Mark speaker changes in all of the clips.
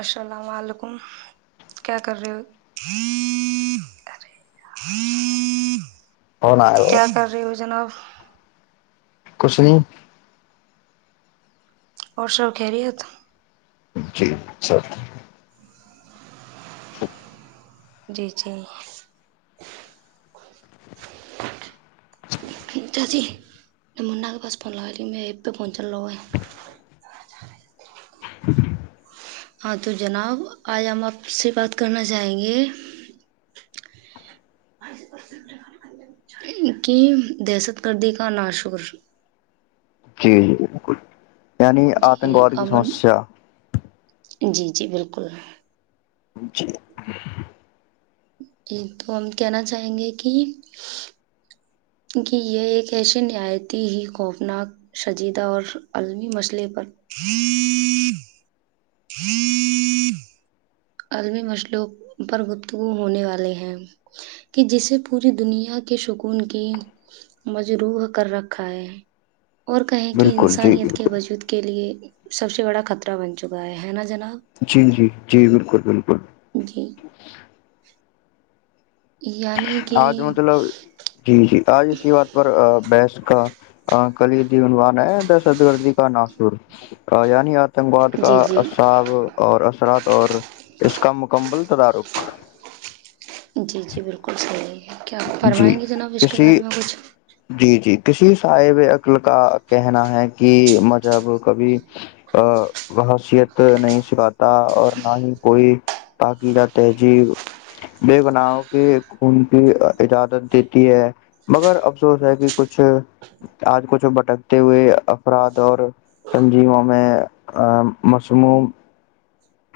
Speaker 1: السلام ععلیکم کیا کر رہے ہو
Speaker 2: فون آیا ہو
Speaker 1: کیا کر رہے ہو جناب
Speaker 2: کچھ نہیں
Speaker 1: اور سب خیریت
Speaker 2: جی سب [inaudible]
Speaker 1: جی جی [inaudible]
Speaker 2: [inaudible]
Speaker 1: ہاں تو جناب آج ہم آپ سے بات کرنا چاہیں گے کی دہشت گردی کا نا شکر
Speaker 2: جی جی بالکل یعنی آتنک واد کی
Speaker 1: امن
Speaker 2: سمسیا
Speaker 1: جی جی بالکل
Speaker 2: [inaudible]
Speaker 1: جی تو ہم کہنا چاہیں گے کہ کیکہ یہ ایک ایسی نہایتی ہی خوفناک شجیدہ اور عالمی مسئلے پر عالمی مسلوں پر گفتگو ہونے والے ہیں کہ جسے پوری دنیا کے سکون کی مجروح کر رکھا ہے اور کہیں کہ
Speaker 2: بالکل جی
Speaker 1: انسانیت کے
Speaker 2: بالکل
Speaker 1: وجود کے لیے سب سے بڑا خطہ بن چکا ہے نا جناب
Speaker 2: جی جی جی بالکل بالکل
Speaker 1: جی یعنی کہ
Speaker 2: آج مطلب جی جی آج اسی بات پر بحث کا کلی دیونوان ہے دہشت گردی کا ناسور یعنی آپ آتنگباد کا
Speaker 1: جی جی
Speaker 2: عصاب اور اثرات اور اس کا مکمل تدارک
Speaker 1: جی جی بالکل صحیح ہے کیا آپ
Speaker 2: جی
Speaker 1: فرمائیں گے جناب اس کے
Speaker 2: کسی
Speaker 1: بارے میں کچھ
Speaker 2: جی جی کسی سے صاحب عقل کا کہنا ہے کہ مذہب کبھی وہ حثیت نہیں سکھاتی اور نہ ہی کوئی تقییدہ تہذیب بے بناؤ کے خون کی اجازت دیتی ہے مگر افسوس ہے کہ کچھ آج کچھ بھٹکتے ہوئے افراد اور تنظیموں میں مصم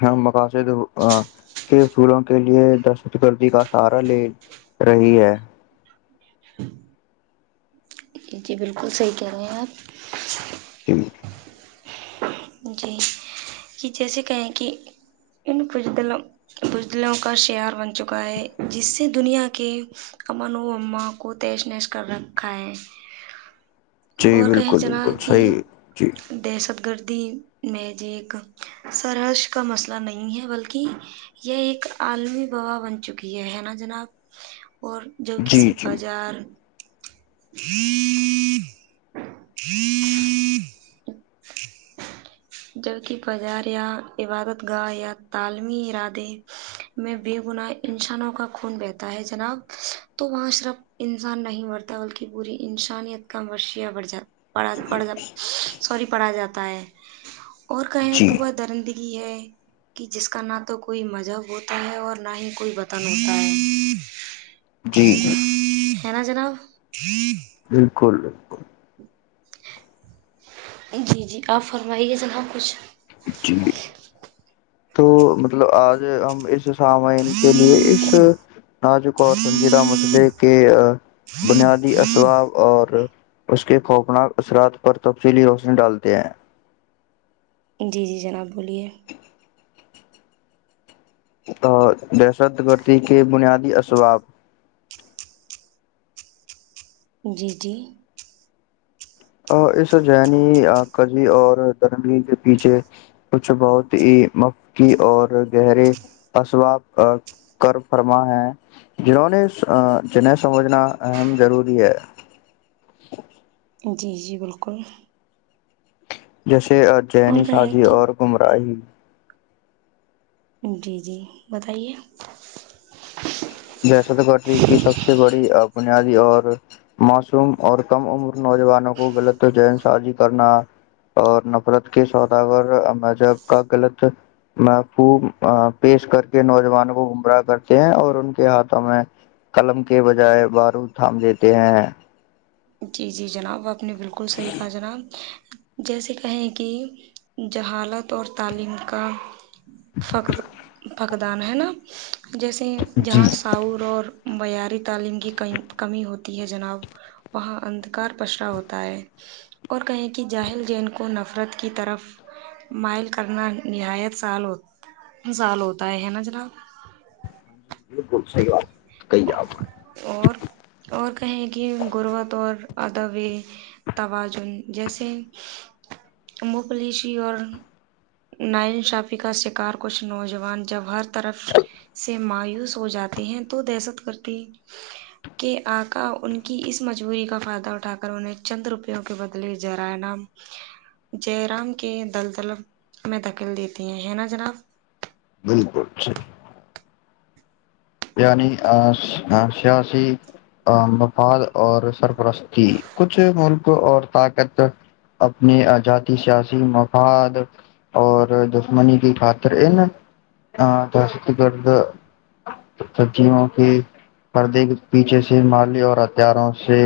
Speaker 2: ہم مقاصد کے اصولوں کے لیے دہشت گردی کا سہارا لے رہی ہے
Speaker 1: ج جی بالکل صحیح کہہ رہے ہیں آپ
Speaker 2: جل
Speaker 1: جی یہ جیسے کہیں کہ ان بجدلوں بجلوں کا شعار بن چکا ہے جس سے دنیا کے امن و اماں کو تیش نش کر رکھا ہے
Speaker 2: جی
Speaker 1: اور کہیں
Speaker 2: بالکل
Speaker 1: جناب
Speaker 2: بالکل صحیح جی
Speaker 1: میں ج ایک سرش کا مسئلہ نہیں ہے بلکہ یہ ایک عالمی با بن چکی ہے ہے نا جناب اور جو
Speaker 2: جی
Speaker 1: کسی
Speaker 2: جی
Speaker 1: بازار ہوں ہوں جبک بازار یا عبادت گاہ یا تعلیمی ارادے میں بے گناہ انسانوں کا خون بہتا ہے جناب تو وہاں صرف انسان نہیں مرتا بلکہ پوری انسانیت کا مشیا بڑھ جات پڑ پڑ ج سوری پڑھا جاتا [inaudible] اور کہیں
Speaker 2: جی
Speaker 1: کہ ب درنندی یہ ہے کہ جس کا نہ تو کوئی مذہب ہوتا ہے اور نہ ہی کوئی وطن ہوتا ہے
Speaker 2: جی جی
Speaker 1: ہے نا جناب
Speaker 2: بالکل [inaudible]
Speaker 1: جی جی آپ فرمائیے سناح کچھ
Speaker 2: جی تو مطلب آج ہم اس سامین کے لیے اس نازک اور سنجیدہ مسئلے کے بنیادی اسصواب اور اس کے خوفناک اثرات پر تفصیلی روشنی ڈالتے ہیں
Speaker 1: جی جی جناب بولیے
Speaker 2: دہشت گردی کے بنیادی اسباب
Speaker 1: جی جی
Speaker 2: اس ذنی کزی اور درملی کے پیچھے کچھ بہت ہی مفی اور گہرے اسباب کر فرما ہیں جنہوں نے جنہیں سمجھنا اہم ضروری ہے
Speaker 1: جی جی بالکل
Speaker 2: جیسے سے اجنی
Speaker 1: اور کہیں
Speaker 2: سازی
Speaker 1: کہ
Speaker 2: اور گمراہ ہی
Speaker 1: جی جی بتائیے
Speaker 2: جیسا تو کرتی کہ سب سے بڑی اب بنیادی اور معوصوم اور کم عمر نوجوانوں کو غلط چین سازی کرنا اور نفرت کے سوداگر مذہب کا غلط محفوظ پیش کر کے نوجوانوں کو گمراہ کرتے ہیں اور ان کے ہاتھوں میں قلم کے بجائے بارو تھام دیتے ہیں
Speaker 1: جی جی جناب آپ نے بالکل صحی کہا جناب جیسے کہیں کہ جہالت اور تعلیم کا فقت فکر مق دان ہے نا جیسے
Speaker 2: جی
Speaker 1: جہاں ساعور اور معیاری تعلیم کی کمی ہوتی ہے جناب وہاں اندھکار پشرا ہوتا ہے اور کہیں کہ جاہل جین کو نفرت کی طرف مائل کرنا نہایت سال سال ہوتا ہے ہے نا جناب
Speaker 2: ج بالکل صحیح بات کہی آپ
Speaker 1: اور اور کہیں کہ گربت اور ادب توازن جیسے مبلیشی اور نائن شافی کا شکار کچھ نوجوان جب ہر طرف سے مایوس ہو جاتی ہیں تو دہشک کرتی کہ آکا ان کی اس مجبوری کا فائدہ اٹھا کر انہیں چند روپیوں کے بدلے جر نام ج رام کے دلدل میں دکل دیتی ہیں ہے نا جناب
Speaker 2: بالکل ٹھیک یعنی سیاسی مفاد اور سرپرستی کچھ ملک اور طاقت اپنے جات سے مفاد اور دشمنی کی خاطر ان دہشت گرد سبزیوں کے پردے کے پیچھے سے مالی اور ہتھیاروں سے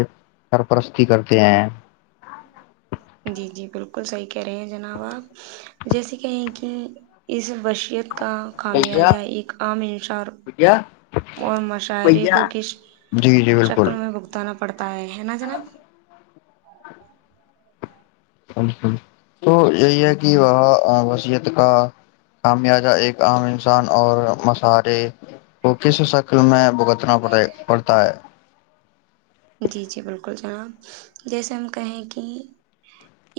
Speaker 2: سرپرستی کرتے ہیں
Speaker 1: جی جی بالکل صحیح کہہ رہے ہیں جناب آپ جیسے کہیں کہ اس وشیت کا
Speaker 2: بھیا
Speaker 1: خامیازہ ایک عام ان
Speaker 2: بھیا
Speaker 1: اور مشااہرے کو
Speaker 2: بھیا
Speaker 1: کس
Speaker 2: جی جی بالکل
Speaker 1: شکل میں بگتان پڑتا ہے ہے نا جناب
Speaker 2: تو یہی ہے کہ وہاں وصیت کا خمیازہ ایک عام انسان اور مسارے کو کس شکل میں بگ کتنا پڑ پڑتا ہے
Speaker 1: جی جی بالکل جناب جیسے ہم کہیں کہ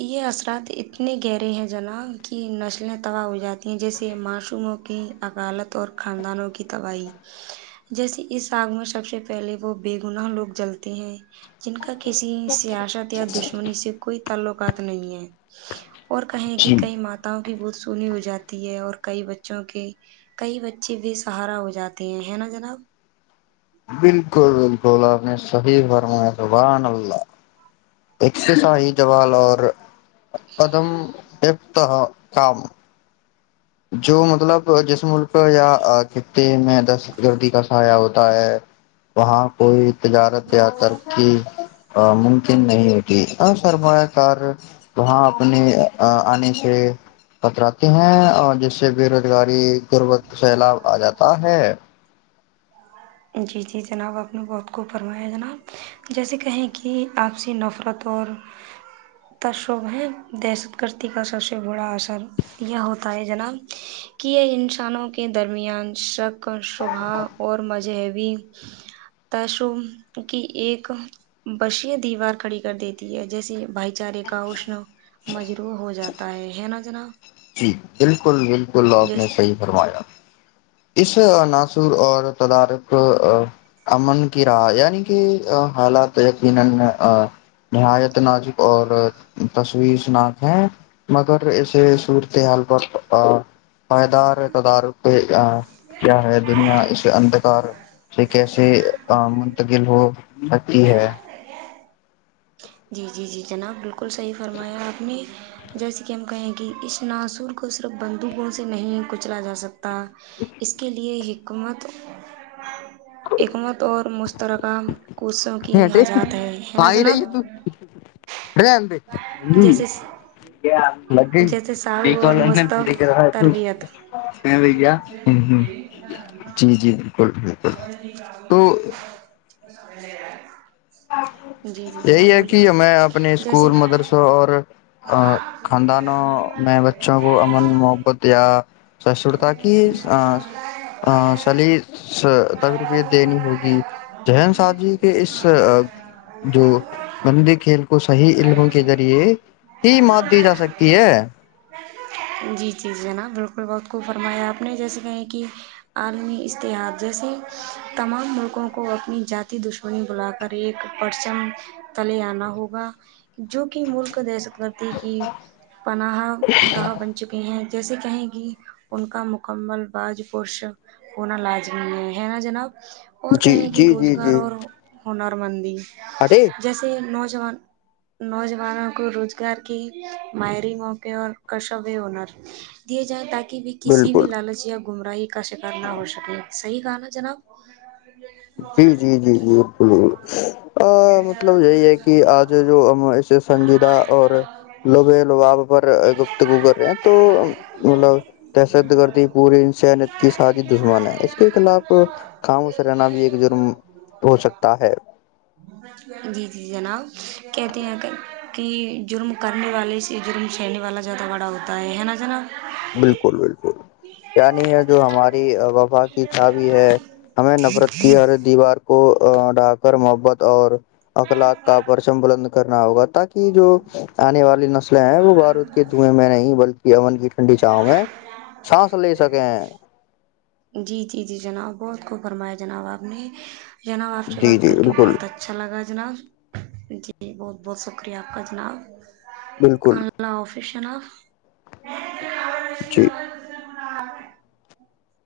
Speaker 1: یہ اثرات اتنے گہرے ہیں جناب کی نسلیں تباہ ہو جاتی ہیں جیسے ما سوموں کی عکالت اور خاندانوں کی تباہی جیسے اس آگ میں سب سے پہلے وہ بیےگنا لوگ جلتے ہیں جن کا کسی سیاست یا دشمنی سے کوئی تعلقات نہیں ہے اور کہیں کی
Speaker 2: جی
Speaker 1: کئی ماتا بہت سونی ہو جاتی ہے اور کئی بچوں کے کئی بچے بھیے سہارا ہو جاتے ہیں ہے نا جناب
Speaker 2: بالکل بالکل آپ نے صحیح فرمایا زبحان اللہ سے شاہی جوال اور قدم [unintelligible] جو مطلب جس ملک یا خطے میں دہشت گردی کا سہایہ ہوتا ہے وہاں کوئی تجارت یا ترکی نہیں ہوتی ہاں شرمایا کار وہاں اپنے آنے سے کتراتے ہیں اور جیسے بے روزگاری قربت سیلاب آ جاتا ہے
Speaker 1: جی جی جناب آپ نے بہت خو ب فرمایا جناب جیسے کہیں کہ آپسی نفرت اور تشب ہے دہشت گردی کا سب سے بڑا اثر یہ ہوتا ہے جناب کہ یہ ان ک تھھانوں کے درمیان شک کا شبہ اور مزے ہے بھی تشو کی ایک بشیہ دیوار کھڑی کر دیتی ہے جیسے بھائی چارے کا اشن مجروح ہو جاتا ہے ہے نا جناب
Speaker 2: جی بالکل بالکل آپ نے
Speaker 1: جیس
Speaker 2: صحیح فرمایا [inaudible] فائدار ہے تو دار کو کیا ہے دنیا اس اندھکار سے کیسے منتقل ہو سکتی ہے
Speaker 1: جی جی جی جناب بالکل صحیح فرمایا آپ نے جیسے کہ ہم کہیں ہیں کہ اس ناصر کو صرف بندوقوں سے نہیں کچلا جا سکتا تھا اس کے لیے ایک [unintelligible] کو سوں کی حزات ہے ہے نا
Speaker 2: آئی
Speaker 1: جناب
Speaker 2: [inaudible]
Speaker 1: جیسے
Speaker 2: [unintelligible]
Speaker 1: جیسے ساہو
Speaker 2: نہیں
Speaker 1: اور
Speaker 2: کال
Speaker 1: مستب
Speaker 2: پوری کر رہا ہے تو
Speaker 1: تربیت
Speaker 2: بھیا ہوں ہوں جی جی بالکل بالکل تو
Speaker 1: [unintelligible] [inaudible] جی جی
Speaker 2: یہی
Speaker 1: جناب
Speaker 2: ہے کہیں میں اپنے
Speaker 1: بولیے
Speaker 2: اسکول
Speaker 1: جیسے
Speaker 2: مدرسہ اور خاندانوں میں بچوں کو امن محبت یا [inaudible] سشرتا کی سلی [unintelligible] تقربی دینی ہوگی جن سا جی کے اس جو بندی کھیل کو صحیح علموں کے ذریعے ہی مات دی جا سکتی ہے
Speaker 1: جی جی جی جناب بل وات کو فرمایا آپ نے جیسے کہے کہ عالمی اتحاد جیسے تمام ملکوں کو اپنی جات دشمنی بلا کر ایک پرچم تلے آنا ہوگا جو کہ ملک تی کی پناہ گاہ بن چکے ہیں جیسے کہیں کہ ان کا مکمل باز پشک ہونا لازمی ہے نا جناب اور
Speaker 2: جی
Speaker 1: کہے کہ
Speaker 2: جی جی
Speaker 1: روزگار
Speaker 2: جی
Speaker 1: اور
Speaker 2: ارے
Speaker 1: [unintelligible] جیسے نوج نوجوانوں کو روزگار کے ماہری موقع اور کشویہ [unintelligible] ہنر [unintelligible] کہ بھی کسی بھی
Speaker 2: بالکل
Speaker 1: لالچ یا گمراہ کا شکار نہ ہو سکے صحی کہا نا جناب
Speaker 2: جی جی جی جی ب مطلب یہی ہے کہ آج جو ہم ایے سنجیدہ اور لبے لباب پر گفتگو کر رہے ہیں تو مطلب دہشد گرد پوری انسانیت کی ساازد دشمن ہے اس کے خلاف خاموش رہنا بھی ایک جرم ہو سکتا ہے
Speaker 1: جی جی جناب کتی ہیں کر کہ جرم کرنے والے سے جرم چہنے والا زیادہ بڑا ہوتا ہے نا ج نا
Speaker 2: بالکل بالکل نی ہے جو ہماری وفا کی چھا بھی ہے ہمیں نفرت کی ہر دیوار کو ڈاکر محبت اور ا لاک کا آ پررشم بل [unintelligible] کرنا ہوگا ت کی جو آنے والی نسلیں ہیں وہ بارود کے دھوئیں میں نہیں بلکہ امن کی بچاؤ میں چھانس لے سکے ہیں
Speaker 1: جی جی جی جناب بہت خوب فرمایا جناب آپ نے جناب آپ سے
Speaker 2: جی
Speaker 1: بات
Speaker 2: جی
Speaker 1: کر کے
Speaker 2: بالکل
Speaker 1: بہت اچھا لگا جناب جی بہت بہت شکریہ آپ کا جناب
Speaker 2: بالکل
Speaker 1: اللہ حافظ [unintelligible] کشنا [unintelligible]
Speaker 2: جی [unintelligible]
Speaker 1: [inaudible]